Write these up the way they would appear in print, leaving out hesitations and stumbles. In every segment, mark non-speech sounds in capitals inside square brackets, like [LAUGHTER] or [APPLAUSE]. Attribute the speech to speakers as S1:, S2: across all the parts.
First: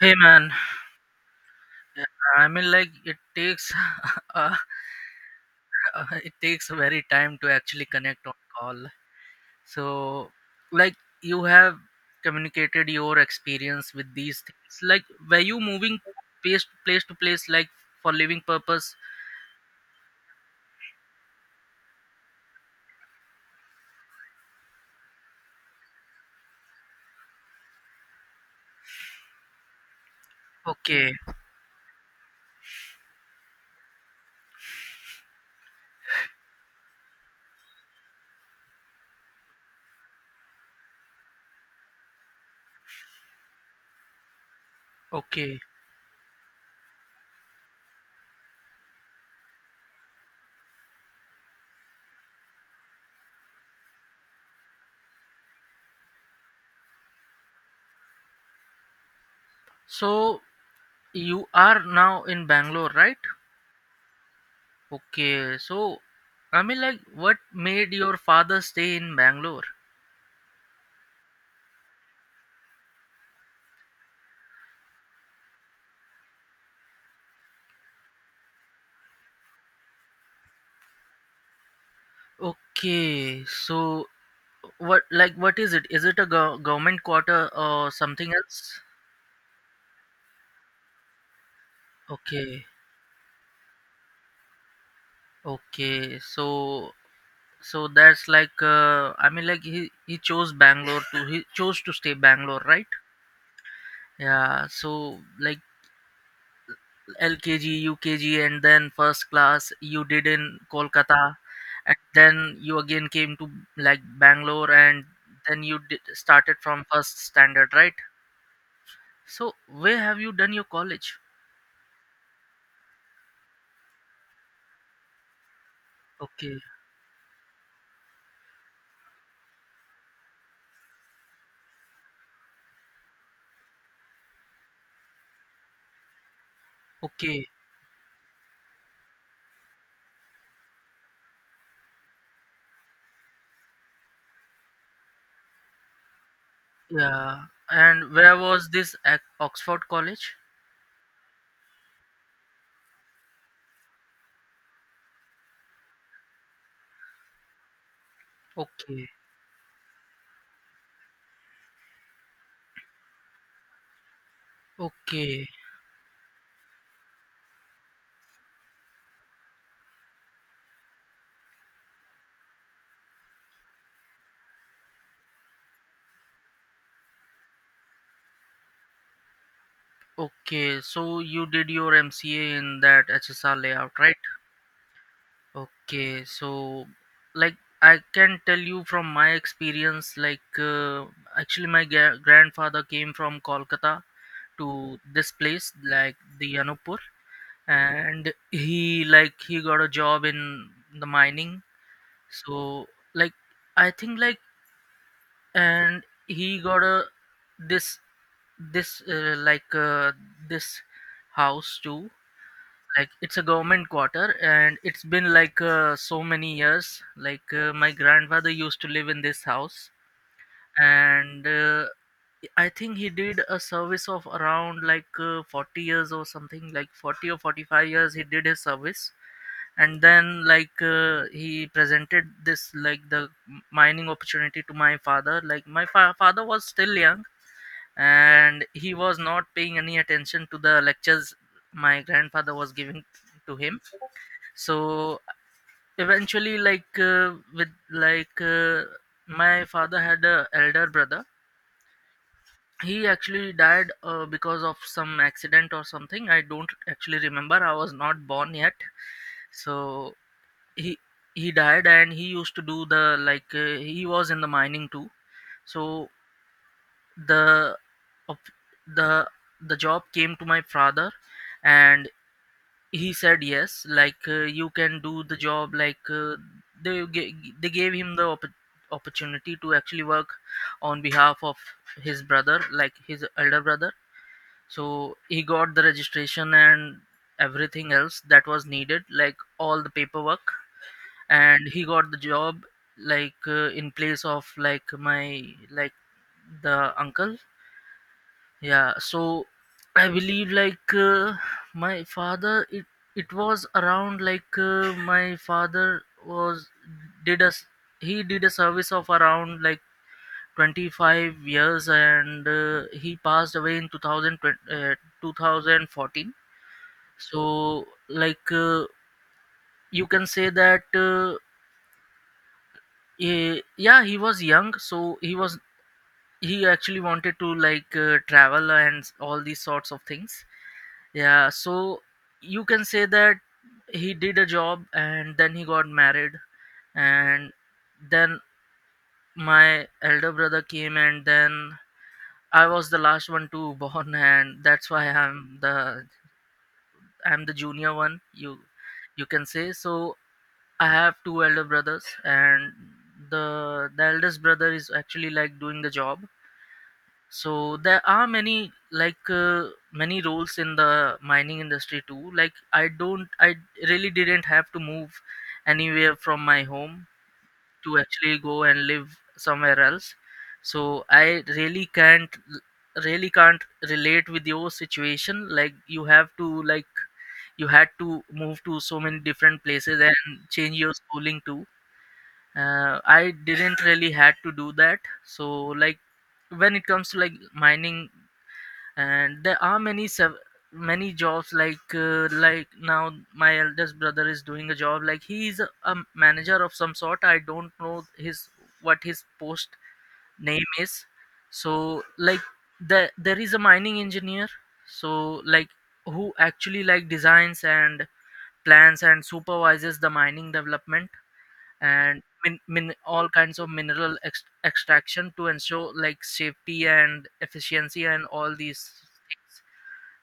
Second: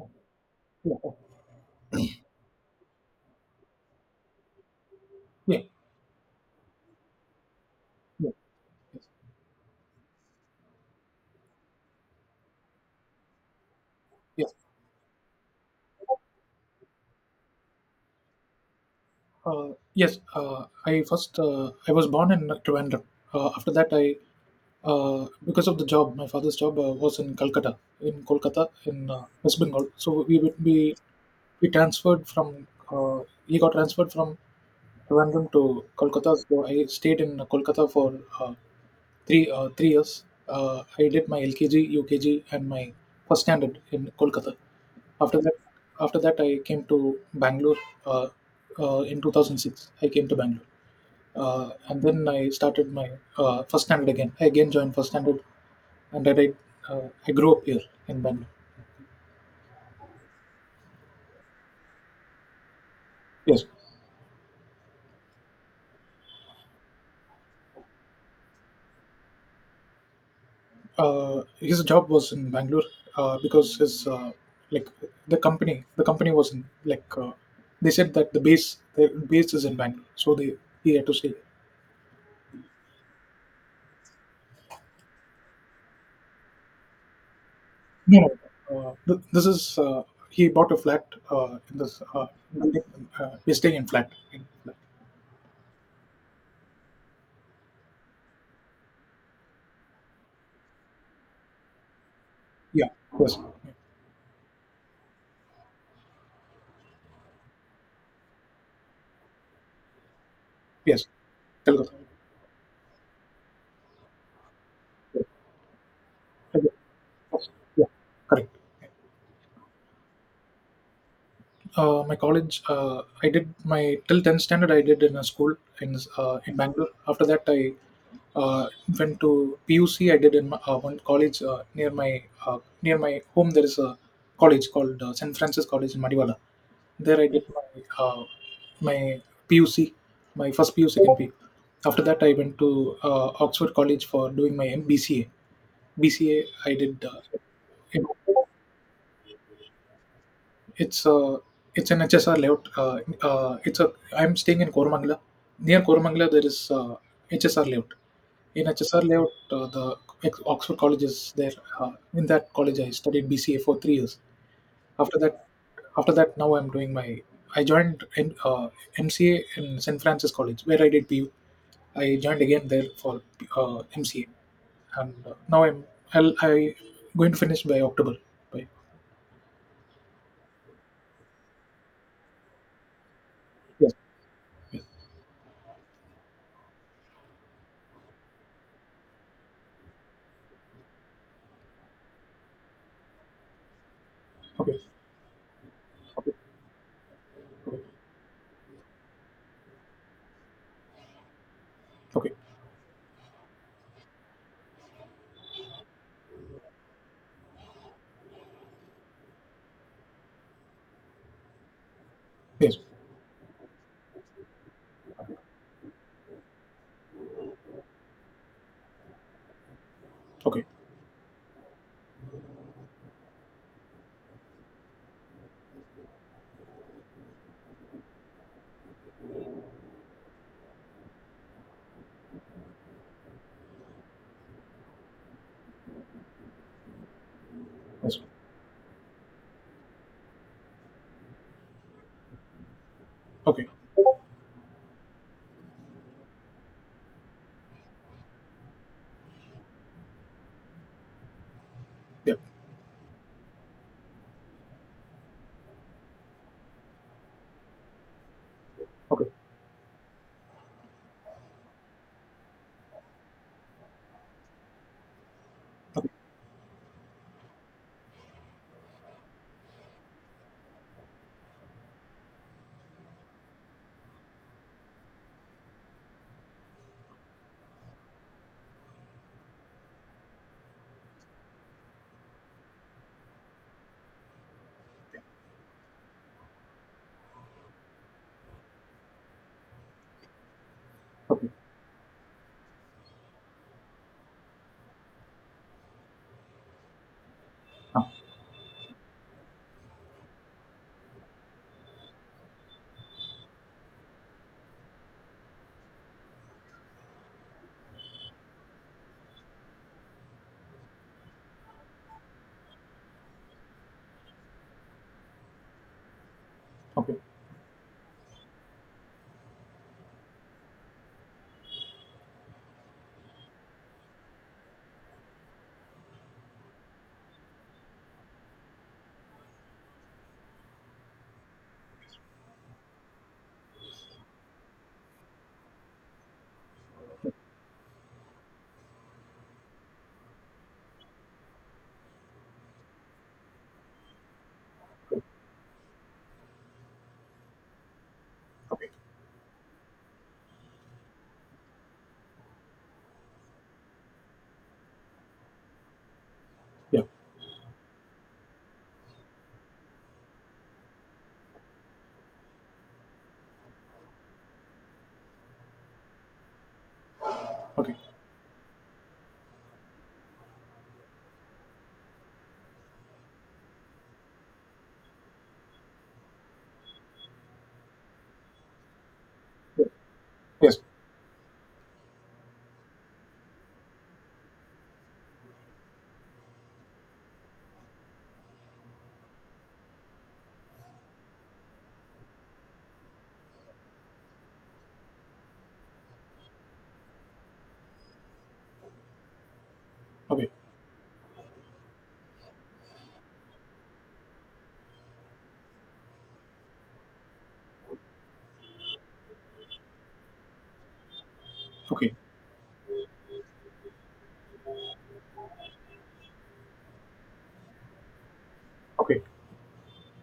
S1: Hey man,
S2: Yeah.
S1: it takes [LAUGHS] uh,
S2: Yeah.
S1: it takes very time to actually connect
S2: Yeah.
S1: on call.
S2: Yes.
S1: So like you have communicated your experience with these
S2: Yes.
S1: things. Like were you moving place to place like for living purpose?
S2: Yes. I was born in Trivandrum. After that, I because of the job, my father's job was in Calcutta, in Kolkata, in West Bengal. So we would be
S1: Okay,
S2: we transferred from he got transferred from Trivandrum to Kolkata. So I stayed in Kolkata for uh, three years. I did my LKG, UKG, and my first standard in Kolkata. After that,
S1: okay.
S2: after that, I came to Bangalore. Uh, in 2006, I came to Bangalore, and then I started my first standard again. I again joined first standard, and then I grew up here in Bangalore.
S1: So you are now in Bangalore, right?
S2: Yes,
S1: Okay. So what made your father stay in Bangalore?
S2: his job was in Bangalore because his like the company was in like they said that the base is in Bangalore, so they he had to stay.
S1: Okay, so what what is it? Is it a government quarter or
S2: No,
S1: something else?
S2: th- this is he bought a flat in this
S1: Okay,
S2: building. He's staying in flat. In flat.
S1: okay. So that's like he chose Bangalore to he chose to stay Bangalore, right?
S2: Yeah, yes,
S1: Yeah. So like LKG, UKG, and then first class you did in
S2: yes.
S1: Kolkata,
S2: Calcutta.
S1: and then you again came to Bangalore, and then started from first
S2: Yes.
S1: standard,
S2: Yeah,
S1: right?
S2: correct.
S1: So where have you done your college?
S2: I did my till 10th standard. I did in a school in in
S1: Okay,
S2: Bangalore. After that, I uh, went to PUC. I did in one college near my home. There is a college called St. Francis College in Madiwala. There I did
S1: okay.
S2: my PUC, my first PU, second PU. After that, I went to Oxford College for doing my BCA. BCA I did.
S1: Yeah.
S2: It,
S1: And where was this at Oxford College?
S2: it's uh, it's an HSR layout. It's a I'm staying in Koramangala. Near Koramangala, there is HSR layout. In HSR
S1: Okay.
S2: layout, the Oxford College is there. In that college, I studied BCA for 3 years. after that
S1: Okay.
S2: after that, now I'm doing my I joined in, MCA in St. Francis College where I did PU. I joined again there for MCA. And I going to finish by october by
S1: Okay. So you did your MCA in that HSR layout,
S2: Yes.
S1: right? Okay. So like I can tell you from my experience like actually my grandfather came from Kolkata
S2: Okay.
S1: to this place like the Anupur and he got a job in the mining.
S2: Okay.
S1: So like I think and he got a this this uh, like uh, this house too
S2: Yes.
S1: like it's a government quarter, and it's been like so many years like my grandfather used to live in this house.
S2: Okay.
S1: And I think he did a service of around like 40 years, or something like 40 or 45 years he did his service. And then like he presented this like the mining opportunity to my father. Like my father was still young,
S2: Yes.
S1: and he was not paying any attention to the lectures my grandfather was giving to
S2: Okay.
S1: him. So eventually, like with like my father had a elder brother.
S2: Yeah.
S1: He actually died because of some accident or something. I don't actually remember, I was not born yet.
S2: Okay.
S1: So he he died, and he used to do the like he was in the mining too. So
S2: Okay.
S1: the of the the job came to my father, and he said yes, like you can do the job like they ga- they gave him the opportunity to actually work on behalf of his brother, like his elder brother. So he got the registration and everything else that was needed, like all the paperwork, and he got the job, like in place of like my like the uncle.
S2: Ah,
S1: Yeah, so I believe like my father it it was around like my father was did us he did a service of around like 25 years, and he passed away in 2020, 2014.
S2: okay.
S1: So like you can say that yeah, he was young, so he actually wanted to like travel and all these sorts of things. Yeah, so you can say that he did a job, and then he got married, and then my elder brother came, and then I was the last one to [LAUGHS] born, and that's why I'm the junior one, you can say. So I have two elder brothers, and the eldest brother is actually like doing the job.
S2: Yeah.
S1: So there are many like many roles in the mining industry too. Like I don't I really didn't have to move anywhere from my home to
S2: Okay.
S1: actually go and live somewhere else. So I really can't relate with your situation. Like you had to move to so many different
S2: Yeah,
S1: places and change
S2: yes.
S1: your schooling too. I didn't really had to do that. So like when it comes to like mining, and there are many many jobs like now my eldest brother is doing a job, like he is a manager of some sort. I don't know his what his post
S2: Okay.
S1: name is. So like there is a mining engineer. So like who actually like designs and plans and supervises the mining development,
S2: Okay.
S1: and all kinds of mineral extraction to ensure like safety and efficiency and all these
S2: Okay.
S1: things.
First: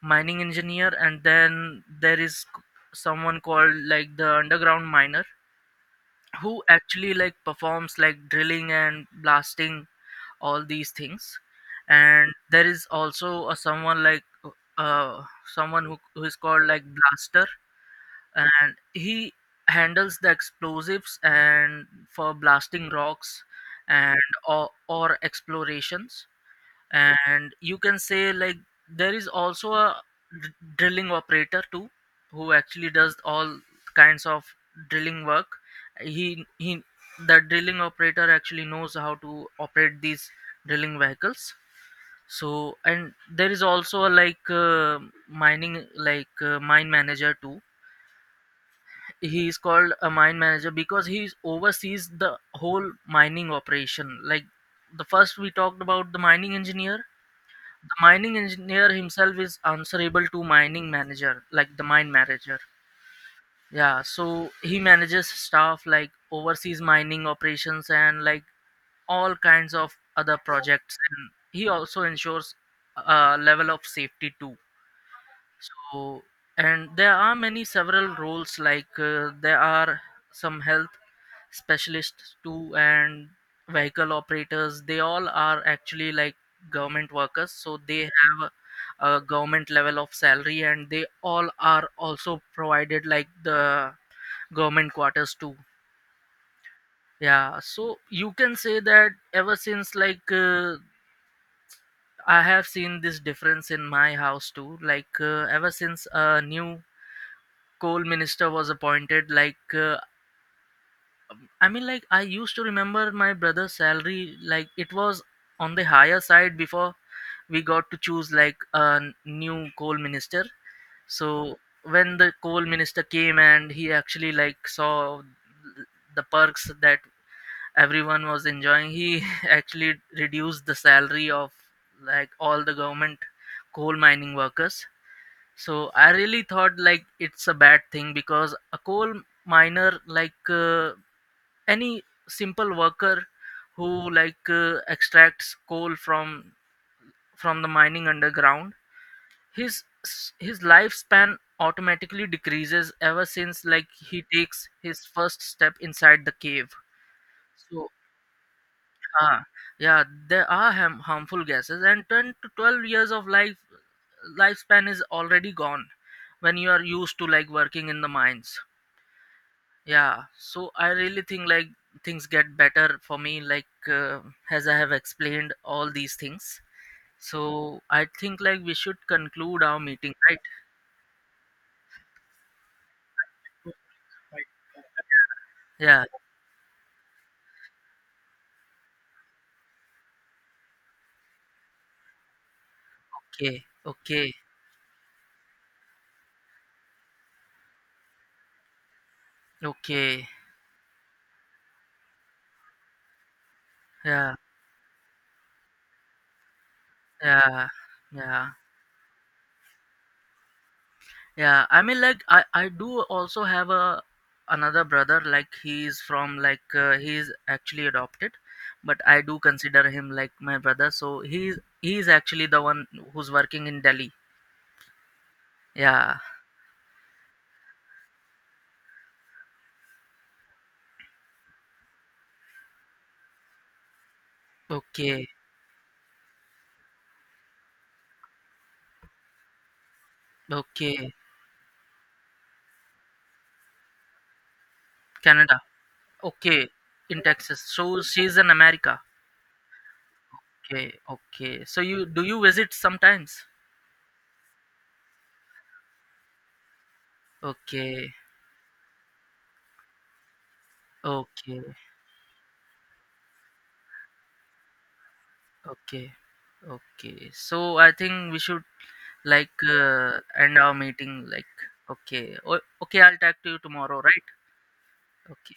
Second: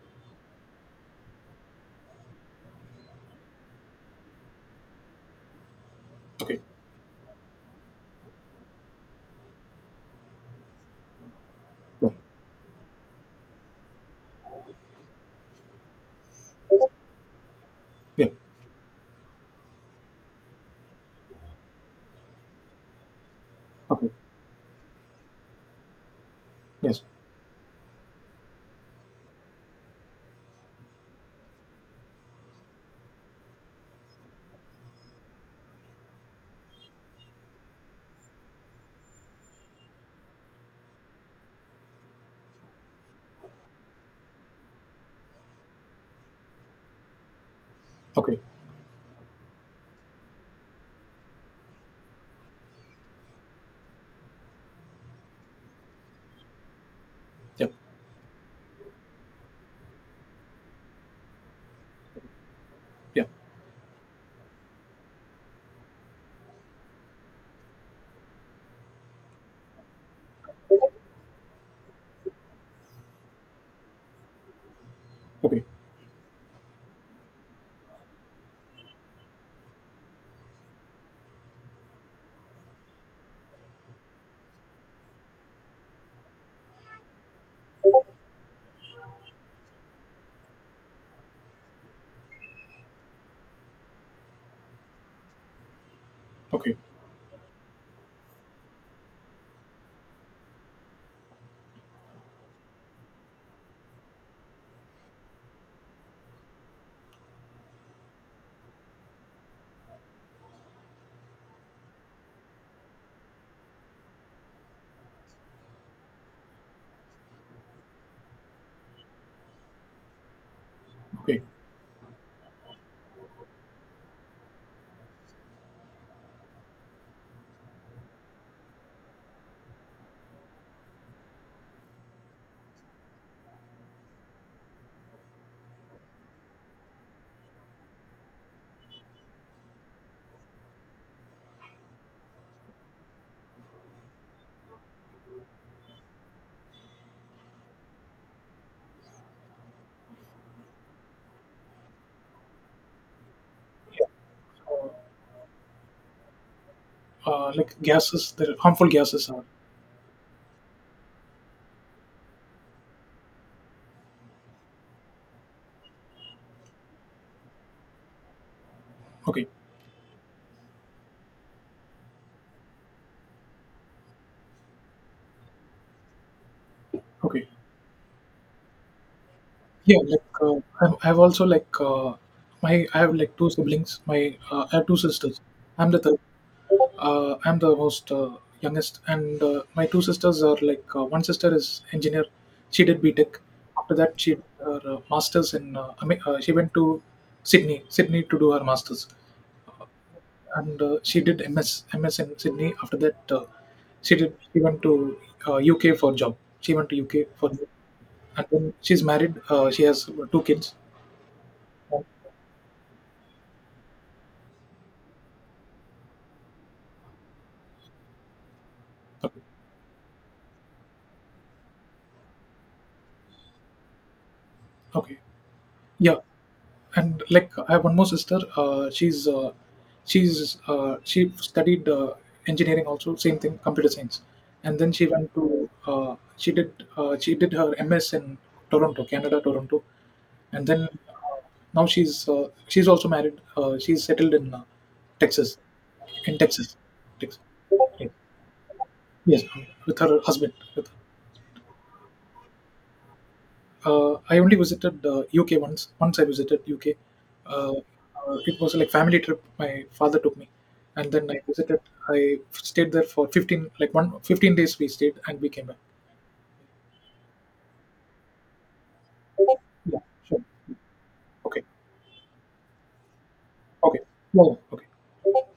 S1: Mining engineer, and then there is someone called like the underground miner,
S2: Okay.
S1: who actually like performs like drilling and blasting, all these things.
S2: Yeah,
S1: And there is also a someone like uh someone who is called like blaster,
S2: yeah.
S1: and he handles the explosives and for blasting rocks
S2: Okay.
S1: and or explorations.
S2: Yes.
S1: And you can say like there is also a drilling operator too, who actually does all kinds of drilling work. He he the drilling operator actually knows how to operate these drilling vehicles. So and there is also a like mining like mine manager too.
S2: Okay.
S1: He is called a mine manager because he oversees the whole mining operation. Like the first we talked about the mining engineer.
S2: Yeah.
S1: The mining engineer himself is answerable to mining manager, like the mine manager.
S2: Yeah.
S1: Yeah, so he manages staff, like oversees mining operations and like all kinds of other projects. And he also ensures a level of safety too.
S2: Okay.
S1: So, and there are many several roles like there are some health specialists too, and vehicle operators. They all are actually like government workers, so they have a government level of salary, and they all are also provided like the government quarters too.
S2: Okay.
S1: Yeah, so you can say that ever since like I have seen this difference in my house too. Like ever since a new coal minister was appointed, like I used to remember my brother's salary. Like it was on the higher side before we got to choose like a new coal minister. So
S2: Okay.
S1: when the coal minister came, and he actually like saw the perks that everyone was enjoying, he [LAUGHS] actually reduced the salary of like all the government coal mining workers. So I really thought like it's a bad thing, because a coal miner, like any simple worker who like extracts coal from the mining underground, his his lifespan automatically decreases ever since like he takes his first step inside the cave.
S2: Like,
S1: So
S2: gases that harmful gases
S1: ah,
S2: are.
S1: yeah, there are harmful gases, and 10 to 12 years of lifespan is already gone when you are used to like working in the mines.
S2: Okay.
S1: Yeah, so I really think like things get better for me, like as I have explained all these things. So
S2: Okay.
S1: I think like we should conclude our
S2: Yeah,
S1: meeting,
S2: like,
S1: right?
S2: I've also, like, my I have like two siblings. My I have two sisters. I'm the
S1: Yeah.
S2: third. Uh, I'm the most youngest. And my two sisters are like one sister is engineer. She did B Tech.
S1: Okay,
S2: After that,
S1: okay.
S2: she did her masters. She went to Sydney to do her masters.
S1: Okay.
S2: And she did MS in Sydney. After that,
S1: Yeah,
S2: she went to UK for job. She went to UK for
S1: yeah,
S2: job, and
S1: yeah,
S2: then she's married. She has two kids.
S1: yeah. I do also have a another brother. Like he's from like he actually adopted, but I do
S2: Okay,
S1: consider him like my brother. So he's actually the one who's working in Delhi.
S2: okay, yeah.
S1: Yeah.
S2: And like I have one more sister. She studied engineering also, same thing, computer science, and then she
S1: Okay,
S2: went to she did her MS in Toronto, Canada, Toronto, and then
S1: okay.
S2: uh, now she's also married. She's settled in Texas,
S1: Canada.
S2: in
S1: Okay,
S2: Texas,
S1: in
S2: Texas.
S1: Texas. So she's in America.
S2: Yes, with her husband. With
S1: Okay, okay. So you do you visit sometimes?
S2: I only visited UK once. Once I visited UK.
S1: Okay,
S2: It was like family trip. My father took me, and then I
S1: okay,
S2: visited. I stayed there for 15, like one 15 days. We stayed and we came back.
S1: okay, okay. So I think we should like
S2: Yeah, sure.
S1: end our meeting like
S2: Okay,
S1: okay. Okay, I'll talk to you tomorrow,
S2: okay.
S1: right?
S2: Well, okay.
S1: Okay.